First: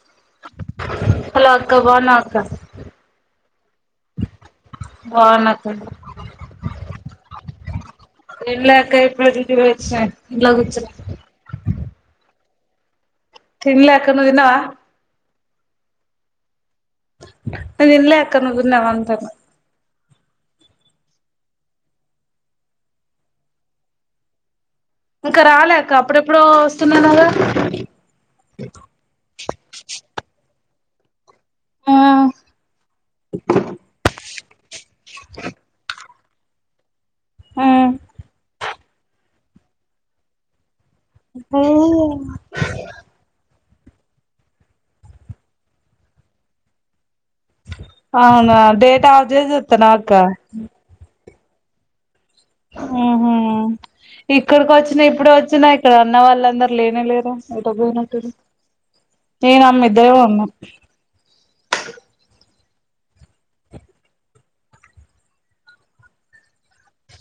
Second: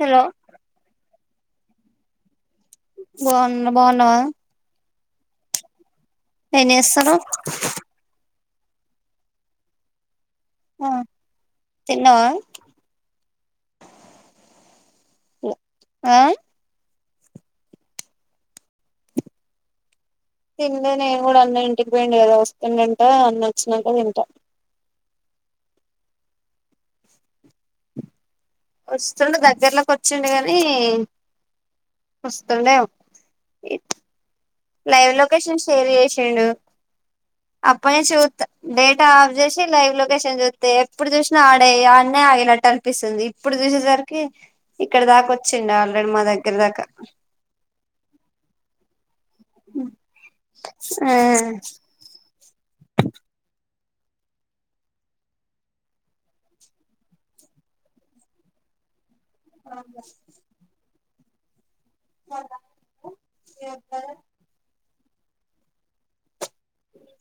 Hello hello అక్క బావున్నవవక్క బావున్నా నువ్వు బావున్నావా బావున్నక్క ఎం చేస్తున్రు ఎమ్లేఅక్క, ఇపుడే డ్యూటీకి పోయించిన ఇంట్ల కూర్చున్న తీన్నవా తిన్లే అక్క నువ్వు తిన్నావా ఆ నేను తిన్లెయక్క నువ్వు తిన్నావా తిన్లే నేను కూడా అన్న ఇంటికి పోయిండు కదా వస్తుండాట అన్న వచ్చినాక తింటా ఇంకా రాలేఅక్క అప్పుడెప్పుడు వస్తున్నాన్నారూ అన్నవ్ కదా వస్తుండు. దగ్గర్లోకి వచ్చిండి గాని ఆ వస్తండేమో లైవ్ లొకేషన్ షేర్ చేసిండు. అప్పుటి నుంచి చూత్త డేటా ఆఫ్ చేసి లైవ్ లొకేషన్ చూస్తే ఎప్పుడు చూసినా ఆడే ఆన్న ఆగినట్టు అనిపిస్తాడు తప్పపిస్తుంది ఇప్పుడు చూసేసరికి ఇక్కడ దాకా వచ్చిడి ఆల్రెడీ మా దగ్గర దాకా అవునా డేటా ఆఫ్ చేసి చూస్తారా అక్క ఆ ఆహ ఇక్కడికి వచ్చినా ఇప్పుడు వచ్చినా ఇక్కడ అన్న వాళ్ళందరుూ లేనే లేరా ఎటో పోయినట్రు నేను అమ్మ ఇద్దరం ఉన్నాం ఎ [inaudible]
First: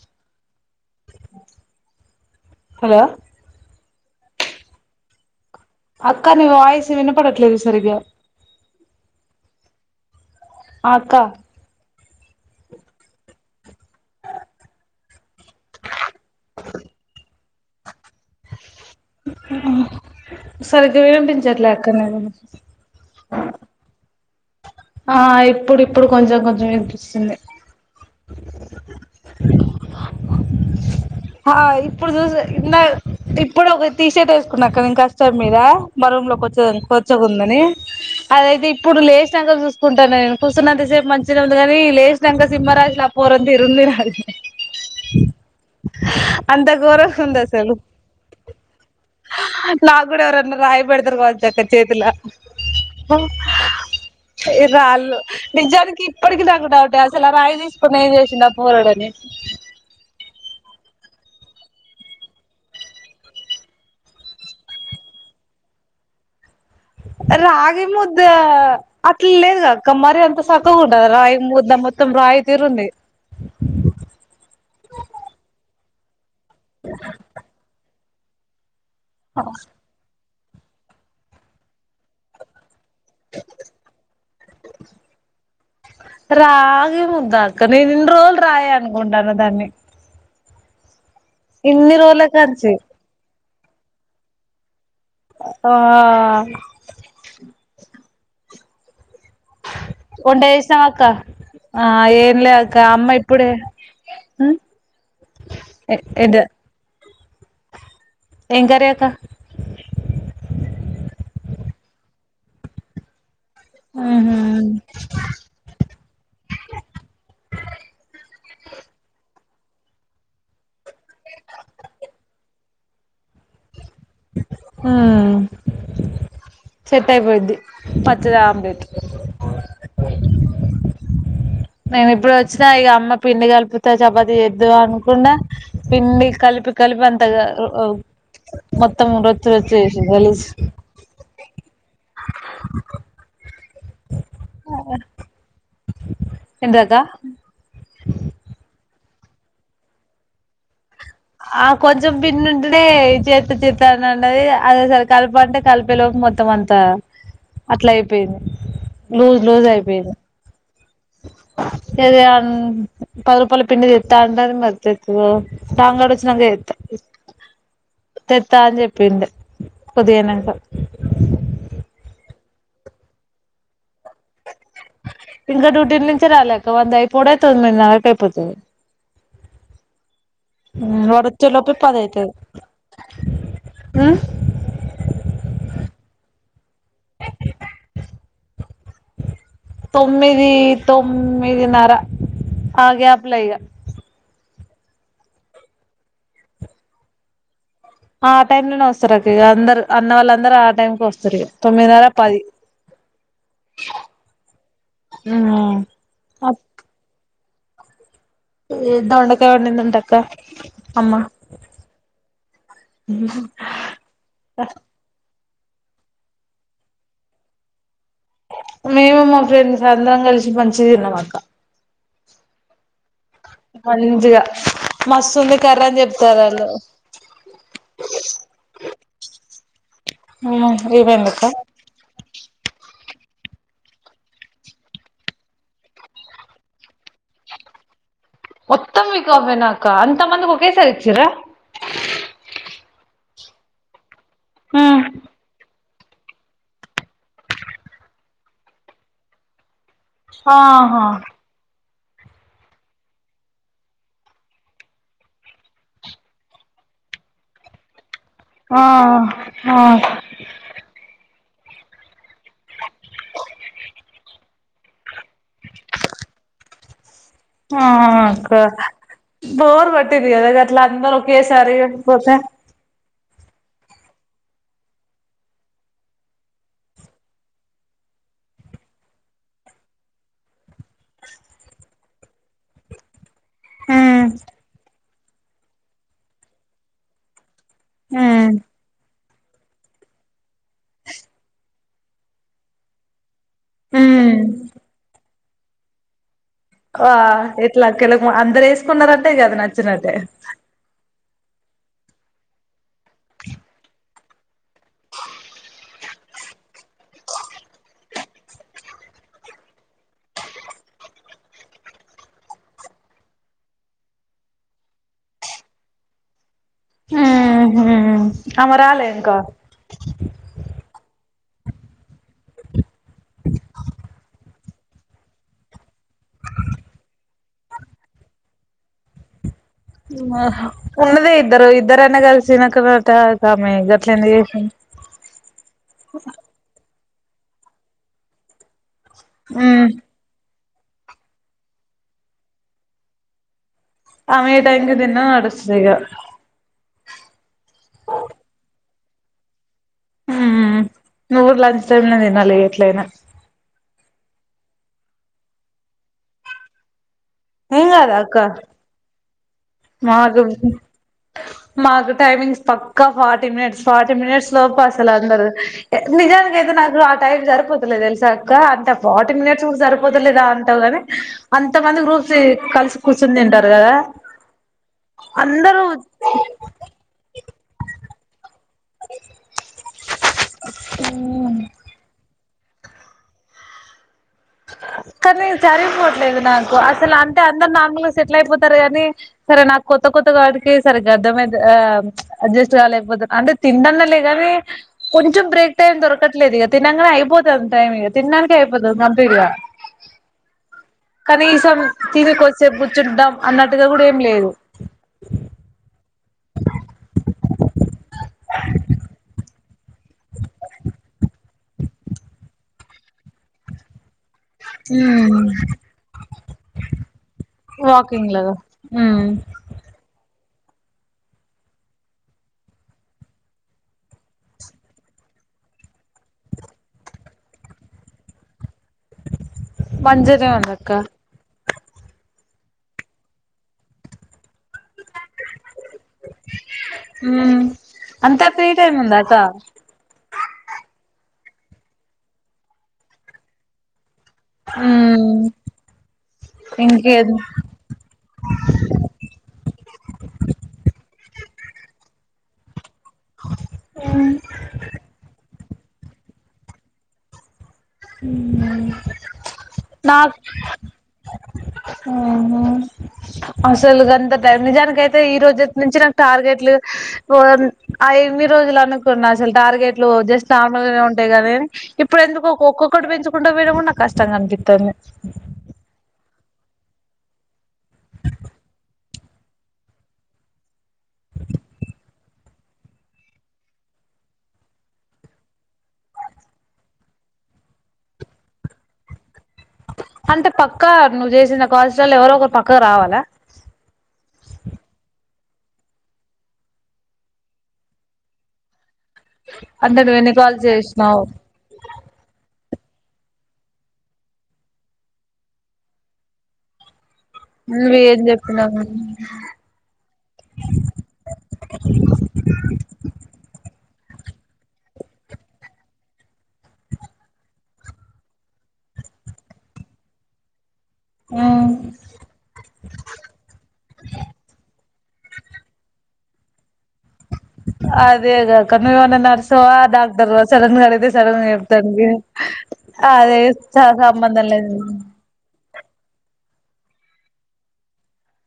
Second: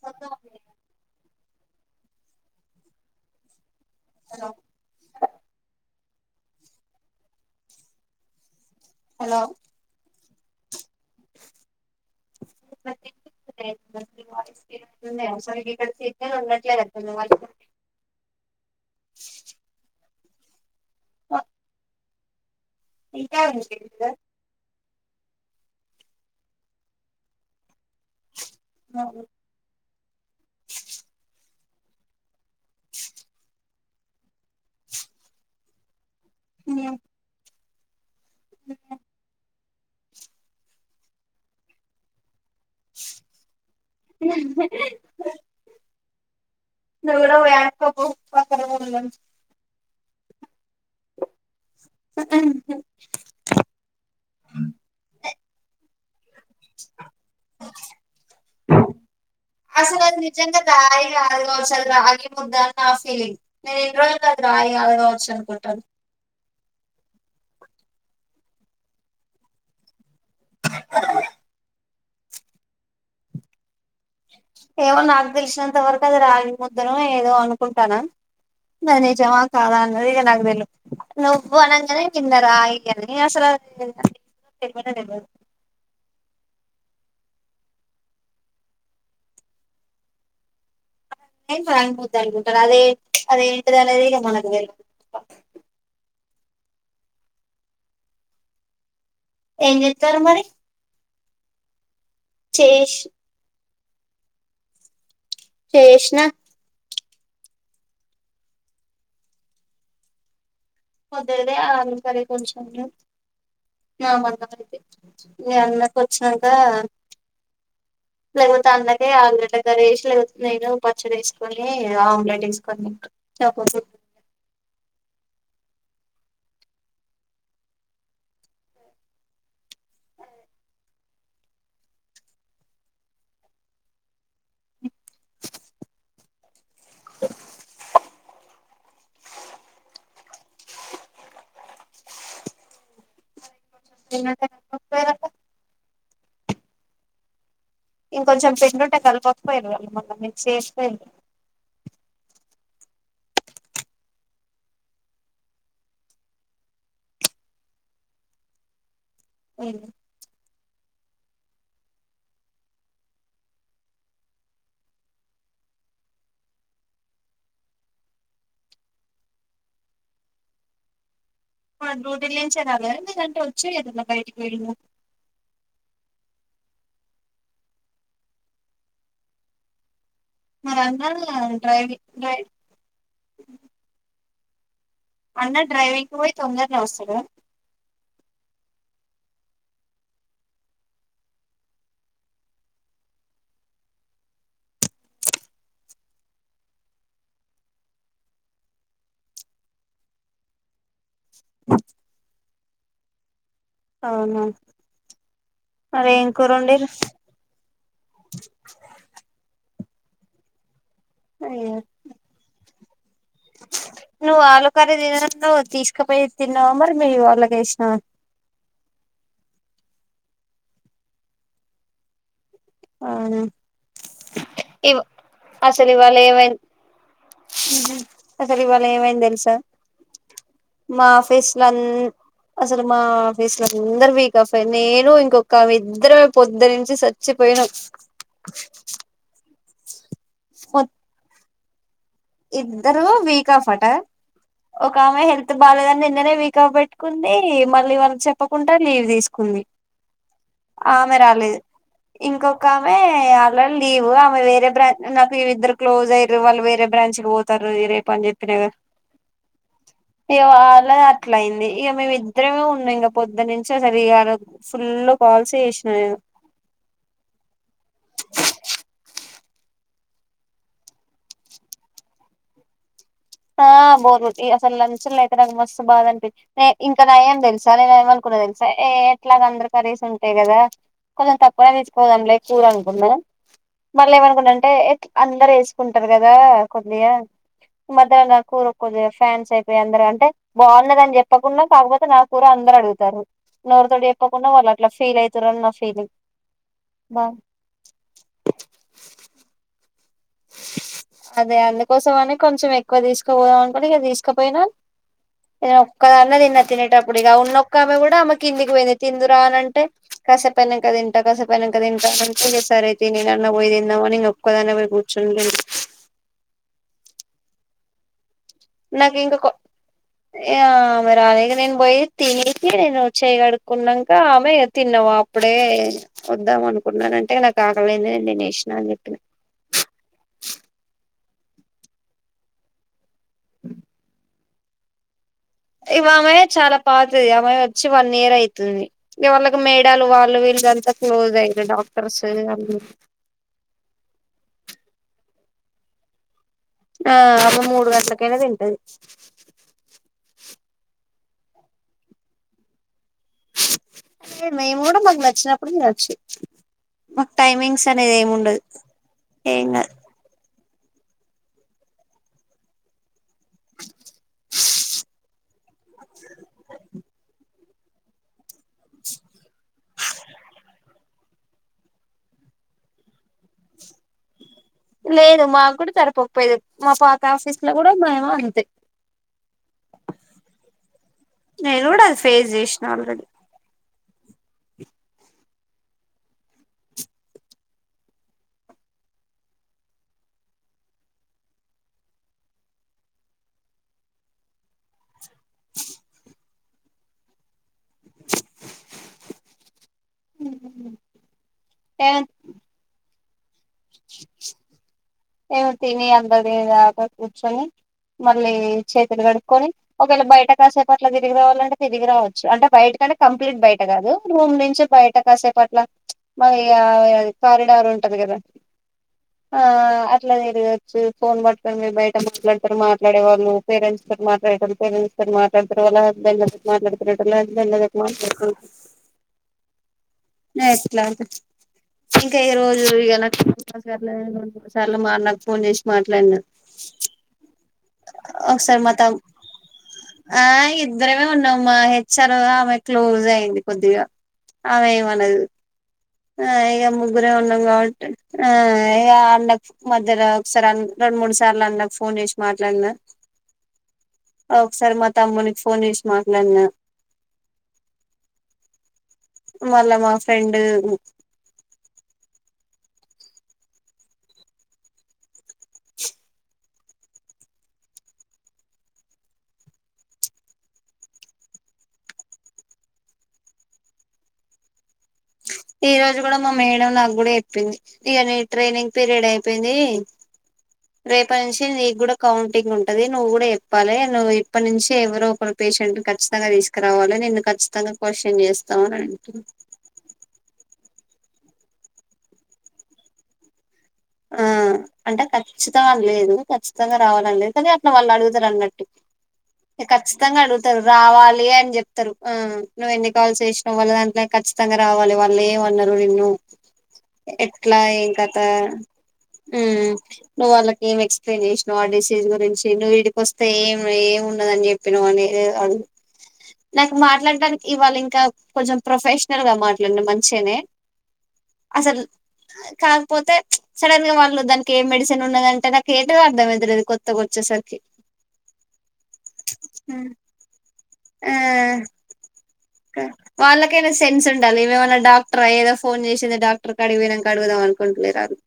సంతా అ [inaudible] హలో హలో అక్క నీ వాయిసు వినపడట్లేదు సరిగ్గా హలో ఆక్క [unintelligible] మక్కడ సట్ ఉన్నట్లా [unintelligible] హ్మ్మ్ సరిగ్గా వినిపించట్లేదు అక్క నాకు ఇంకా [unintelligible] ఆ ఇప్పుడు ఇప్పుడు కొంచెం కొంచెం వినిపిస్తుంది. అ ఆ ఇప్పుడు చూసన్న ఇందాక ఇప్పుడు ఒక టీ షర్ట్ వేసుకున్నా కానీ ఇంకష్టం మీద మా రూమ్ లోకి వచ్చ కొచ్చగుందని అదైతే ఇప్పుడు లేచినంక చూసుకుంటాన నేను కూర్చున్నంతసేపు మంచిగా ఉంది కాని లేస్ నిజంగ సింమరాజ్లా ఆ పోరన్ తీరు వుంది నాది అంతకు నువ్ కూడా పొయి అన్క పో పక్క రూమ్ ల ఉన్నది నాగుడ ఎవరన్న రయిబెడతరు కావచ్చాక చేేతిల ఇ రాలు నిజనికి ఇపటికి నాకు డౌట్ ఏ అ రాయి తీసుకుని ఏం చేసింది ఆ పోరాడని అసలు అది నిజంగా దాయి కాదు కావచ్చు రాగి ముద్దాని ఆ ఫీలింగ్ నేను ఇన్ని రోజులు అది రాయి కాదు కావచ్చు అని అనుకుంటాన రాగి ముద్ద అట్ల లేదుగా కమ్ మరి అంత సక్కగ ఉంటదా రాయి ముద్ద మత్తం రాయి తిరుంది ఏవో నాకు తెలిసినంత వరకు అది రాగి ముద్దనో ఏదో అనుకుంటానం జమ కాదా అన్నదిగ నాకు దల్ నువ్ అనంగానే కింద రాయి ఎల్ని అసలది తెలవలేదు రాగి ముందాక నేన్ ఇన్ని రోజలు రాయి అనుకుంటాన దాన్ని రాగి ఇన్ని ముద్ద రోజుల అనుకుంటారు కాంచి అదే అదేంటిదనేది ఇగ మనకు తెలవద్ ఆ ఏం చెస్తారు మరి చాకా ఆ ఏం లేక చేసి అమ్మ ఇప్పుడే ఊ చేసిన ఏం కర్రీ అక్క పొద్దడిదే ఆలు కర్రీ కొంచెం నా ఉహు మందం అంతే మీ అన్నకి వచ్చినంక లేకపోతే అండ్లకే ఆలు గడ్డ కర్రీ వేసి లేకపోతే నేను పచ్చడి వేసుకొని ఆమ్లెట్ వేసుకొని తింటా నాకొద్దు ఊమ్ సెట్ అయిపోయిద్ది పచ్చదే ఆమ్లెట్ నేను ఇప్పుడు వచ్చినా ఇగ అమ్మ పిండి కలిపి త చపాతి చేద్దు అనుకున్న పిండి కలిపి కలిపి అంతగా ఒ మొత్తం రొచ్చు రొచ్చు చేసింది గలీజ్ తిన్నట్టే ఆ ఏంటిదకా ఇంకోంచెం పిండి ఉంటే కలుపకపోయారు వాళ్ళ మళ్ళ మిక్స్ చేస్తె ఆ కొంచెం పిండి ఉంటే ఈ చేత్త చేత్త అన్నది అది అసలు కలప అంతే కలిపే లోపు మొత్తం అంత త అట్లా అయిపోయింది లూజ్ లూజ్ అయిపోయింది తెదాన్ పది రూపాయలు పిండి తెత్త అంటది మరి తెత్తదొ శంగడు వచ్చినంగా చెత్త తెత్తాని చెప్పింది కొద్దిగా అయినంక ఆ డ్యూటీ నుంచే రాలేదా లేదంటే వచ్చేయ ఏదన్నా బయటికి వెళ్ళా ఇంకా డ్యూటీ నుంచి రాలే అక్క వంది అయిపోవుడే తొమ్మిదినరకి అయిపోతుంది మరి ఊ అన్న వాడు వచ్చే లోపె పది డ్రైవింగ్ ఐతది డ్రైవ్ అన్న డ్రైవింగ్ కు పోయి తొందరగా వస్తాడు కదా [unintelligible] తొమ్మిది తొమ్మిది నర ఆ గ్యాప్లగా ఆ టైమ్ లోనే వస్తారు అక్క ఇగ అందరు అన్న వాళ్ళ అందరు ఆ టైమ్కి వస్ తొమ్మిదినర పది అవునా మరి ఏం కూరండి దొండకాయ వండిందంట అక్క అమ్మ నువ్వు ఆలుకర్రీ తిననన్నావుగా తీసుకుపోయి తిన్నావు మరి వేరే వాళ్ళకేసిన మేము మా ఫ్రెండ్ అందరం కలిసి మంచిగా తిన్నాం అక్క అవునా మంచిగా ఇవ్ మస్తుంది కర్ర అని చెప్తారు వాళ్ళు ఉహు అసలు ఇవాళ ఏమైంది తెల్సా ఏమైంది అక్క మాఫీస్లన్ అసలు మా ఆఫీస్ లో అందరు వీక్ అఫె నేను ఇంకొక ఇద్దరమే పొద్ద నుంచి సచ్చి పోయినాం మొత్తం వీక్ ఆఫె నా అక్క అంత మందికి మొ ఒకేసారి ఇచ్చారా ఇద్దరు వీక్ ఆఫ్ అట ఒక ఆమె హెల్త్ బాగాలేదని నిన్ననే వీక్ ఆఫ్ బెట్ కుంది మళ్ళీ వాళ్ళకి చెప్పకుండా లీవ్ తీసుకుంది ఆహా ఆమె రాలేదు ఇంకొక ఆమె ఆల్రెడీ లీవు ఆమె వేరే బ్రాంచ్ నాకు ఇద్దరు క్లోజ్ అయ్యారు వాళ్ళు వేరే బ్రాంచి కి పోతారు రేపు అని చెప్ ఆ ఆ ఇగ వాళ్ళది అట్లయింది ఇగ మేమిద్దరమే ఉన్నాం ఇంక పొద్దునుంచి అసలు ఇయల ఫుల్ కాల్స్ చేసినా నేను ఆ అక్క బోర్ కొట్టింది కదా అట్లా అందరు ఒకేసారి పోతే ఆ బోర్ కొట్టి అసలు లంచ్ ల అయితే నాకు మస్తు బాధ అనిపి ఎ ఇంకా నయం తెలుసా నేను ఏమనుకున్న తెలుసా ఏ ఎట్లాగ అందరు కర్రీస్ ఉంటాయి కదా కొంచెం తక్కువ తీసుకపోదంలే కూర అనుకున్నా మళ్ళీ ఉమ్ ఏమనుకున్నా అంటే అందరు వేసుకుంటారు కదా కొద్దిగా మధ్యానం ఉమ్ నాకు కొద్దిగా ఫ్యాన్స్ అయిపోయి అందరు అంటే బాగున్నాదని చెప్పకుండా కాకపోతే నా కూర అందరు అడుగుతారు నోరుతోటి ఉమ్ చెప్పకుండా వాళ్ళు అట్లా ఫీల్ అవుతారని నా ఫీలింగ్ ఆ బా ఎట్లా కలక అందరు వేసుకున్నారంటే ఇంగ అది నచ్చినట్టే అదే అందుకోసం అని కొంచెం ఎక్కువ తీసుకుపోదాం అనుకోని ఇక తీసుకపోయినా నేను ఒక్కదాన్నే తిన్న తినేటప్పుడు ఇక ఉన్నొక్క ఆమె కూడా ఆమె కిందికి పోయింది తిందురా అంటే కాసేపు అయినంక తింట కాసేపు అయినంక తింట అంత సారియితే నేనన్న పోయి తిందామని ఇంగ ఒక్కద్దాన్నే పోయి కు చున్నా ఉహు నాకు ఇంగ కొ ఆ ఆమె రాలేగా నేను పోయి తినేసి నేను చేయిగడుకున్నాక ఆమె తిన్నావా ఇప్పుడే వద్దాం అనుకుంటన్నానంటే నాకు ఆకలయ్యింది నేను తినేసా అని చెప్పినాను ఆహా ఉన్నదే ఇద్దరు ఇద్దరన్న కలిసి తినక త ఆమె గట్లు ఎందుకు చేసి ఇవి ఆమె చాలా పాతది ఆమె వచ్చి వన్ ఇయర్ అయితుది ఇ వాళ్ళకి ఉమ్ మేడాలు వాళ్ళు వీళ్ళంతా క్లోజ్ అయ్యారు డాక్టర్స్ ఆళ్ళు ఆమె టైం కి దిన్న నడుస్తదిగా ఆ ఆమె మూడు గంటలకైనా తింటది ఉ నువ్వు లంచ్ టైమ్ లో తినాలి ఎట్లైనా ఏ మేము కూడా మాకు నచ్చినప్పుడు తినొచ్చు మాకు టైమింగ్స్ ఏం అనేది ఏమి ఉండదు ఇంగ మాదున్ ఆ మాకు టైమింగ్స్ పక్కా ఫార్టీ మినిట్స్ ఫార్టీ మినిట్స్ లోపు అసలు అందరు నిజానికైతే నాకు ఆ టైం సరిపోతలేద్ తెలిసాక్క అంటే ఫార్టీ మినిట్స్ కూడా సరిపోతలేదా అంటావు గాని అంతమంది గ్రూప్సి కలిసి కూసిన్ దీంటారు గదా లేదు మా గూడా తరిపపోయేది మా పాత ఆఫీస్ లో కూడా మామో అంతే నేను కూడా అది ఫేస్ జేషినా ఆల్రెడీ కానీ సరిపోవట్లేదు నాకు అసలు అంటే అందరు నార్మూలగా సెటిల్ అయిపోతారు కాని సరే నాకు కొత్త కొత్తగాడికి సరే గర్ద్దమద ఆ అడ్జస్ట్ గాలకపోతు అంటే తినడదాలే గానీ కొంచెం బ్రేక్ టైం దొరకట్లే ఇగా తినంగానే అయిపోతది. టైమ్ ఇగా తిన్నాడానికే అయిపోతది. కనీసం తిన్ని కొంద్ సేప్ కూర్చుదాం. అన్నట్టుగా గూడా ఏం లేదు. ఏమి తిని అందరి దినేదాకా కూర్చొని మళ్ళీ చేతులు కడుకొని ఒకవేళ బయట కాసేపు అట్లా తిరిగి రావాలంటే తిరిగి రావచ్చు అంటే బయట అంటే కంప్లీట్ బయట కాదు రూమ్ నుం చి బయట కాసేపట్ల మరి ఇగా కారిడార్ ఉంటది వాకింగ్ గదా లాగా ఉమ్ ఆఆ అత్ ట్లా తిరగొచ్చు ఫోన్ పడుత మీరు బయట మాట్లాడతారు మాట్లాడే వాళ్ళు పేరెంట్స్ తో మాట్లాడటారు పేరెంట్స్ కొన్ మాట్లాడతారు వాళ్ళ బల్ల్ మాట్లాడుతురుట బెల్లగ్ మాట్లాడుతురు. మంచిగానే ఉంది అక్క నేట్లాంట్ ఇంకా ఈ రోజు ఇగా నాక్ [unintelligible] లు మా అన్నక్ ఫోన్ జేసి మాట్లాడన్నా. ఉహు్ ఓక్ సార్ మా తావ్ ఆ ఇద్దరమే ఉన్నామ్ మా హెచ్ఆర్ ఆమె క్లోజ్ అయింది కొద్దిగా ఆవే ఉమ్ వనదు ఆ ఇగా ముగ్గురే ఇంకేం ఉన్నం గావట్టి ఆ యా అన్నక్ మధ్యర ఒకసారి ఆన్ రెండు మూడు సార్లు అన్నక్ ఫోన్ జేసి మాట్లాడిన ఉహ్ ఆ ఓక్ సారీ మా తమ్మునికి ఫోన్ జేశ్ మాట్లాడనా ఉహుహ్ మళ్ళా మా నాక్ ఫ్రెండ్ ఉహుహ్ అసలు గంత టైం నిజానికైతే ఈ రోజు నుంచి నాకు టార్గెట్లు ఓయన్ అవి ఎమిన్ని రోజులు అనుకున్నా అసలు టార్గెట్లు జస్ట్ నార్మల్ గానే ఉంటాయి గాదే ఇప్పుడు ఎందుకో ఒక్కొక్కటి బెచుకుంటా బోయినా గూడా నాకు కష్టంగా అనిపితది. ఈ రోజు గూడా మా మేడం నా గూడా ఏప్పింది ఇగా నీ ట్రైనింగ్ పీరియడ్ అయిపోయిది. రేపా నుంచి నీ గూడా కౌంట్ టీగ్ ఉంటది నువ్వు కూడా ఏప్పాలి. నువ్వు ఇప్పటి నుంచి ఎవరో ఒకరు పేషెంట్ కచ్చితంగా దీస్ క్రవాలి నిన్ను ఖచ్చితంగా క్వశ్చన్ జేస్తామ అని అడిగిరు అంటే పక్క నువ్వు జేసిన కాల్స్ లలో ఎవరో ఒకరు పక్కవ్ రావాలా. ఆ అంటే ఖచ్చితం అని లేదు ఖచ్చితంగా రావాలని లేదు కానీ అట్లా వాళ్ళు అడుగుతారు అన్నట్టు ఈ అంటే నువ్వు ఎన్ని ఖచ్చితంగా కాల్స్ అడుగుతారు చేసినావు రావాలి ఆన్ జేప్ తారు ఆ నువ్వ ఎన్ని కాల్స్ ఎషిన్నావ్ వాళ్ళ దాంట్లో ఖచ్చితంగా రావాలి వాళ్ళు ఏమన్నారు నిన్ను ఎట్లా నువ్వు ఏ ఏం కథ చెప్పినావు ఉహ్ నువ్వు ఆళ్ళకి ఏం ఎక్స్ప్లెయిన్ జేశినావ్ ఆ డిసీజ్ గురించి నువ్ ఇడిప్ వస్తే ఏం ఏమి ఉండదని జేప్పిన అని ఆడువ్ నాకు మాట్లాడడానికి ఇవ్వాలి ఇంకా కొంచెం ప్రొఫెషనల్ గా మాట్లాడిన మంచిగనే ఉమ్ అసల కాకపోతే ధనగవాళ్ల దానికి ఏ మెడిసిన్ ఉన్నదంటే నాకు ఏంటిదో అర్థం అయితలేదు కొ కొత్తగా వచ్చేసర్ అదేగద కనుగొన్న నర్స్ ఏమో ఆ డాక్టర్ సడన్ గా అడిగితే ఆ సడన్ గా చెప్తారు అదే నాకు సంబంధం లేదు ట్రై ఏదో ఫోన్ చేసింది డాక్టర్ కాడికి పోయినంక అడుగుదాం అనుకుంటట్లే రాదు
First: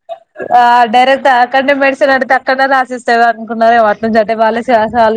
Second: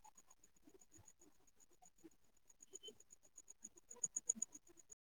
ఆ డైరెక్ట్ అక్కడనే మెడిసిన్ అడితే అక్కడనే రాసిస్తారు అనుకున్నారేమో అటు నుంచి అట్టే వాళ్లే చాలాసార్లు చెప్ప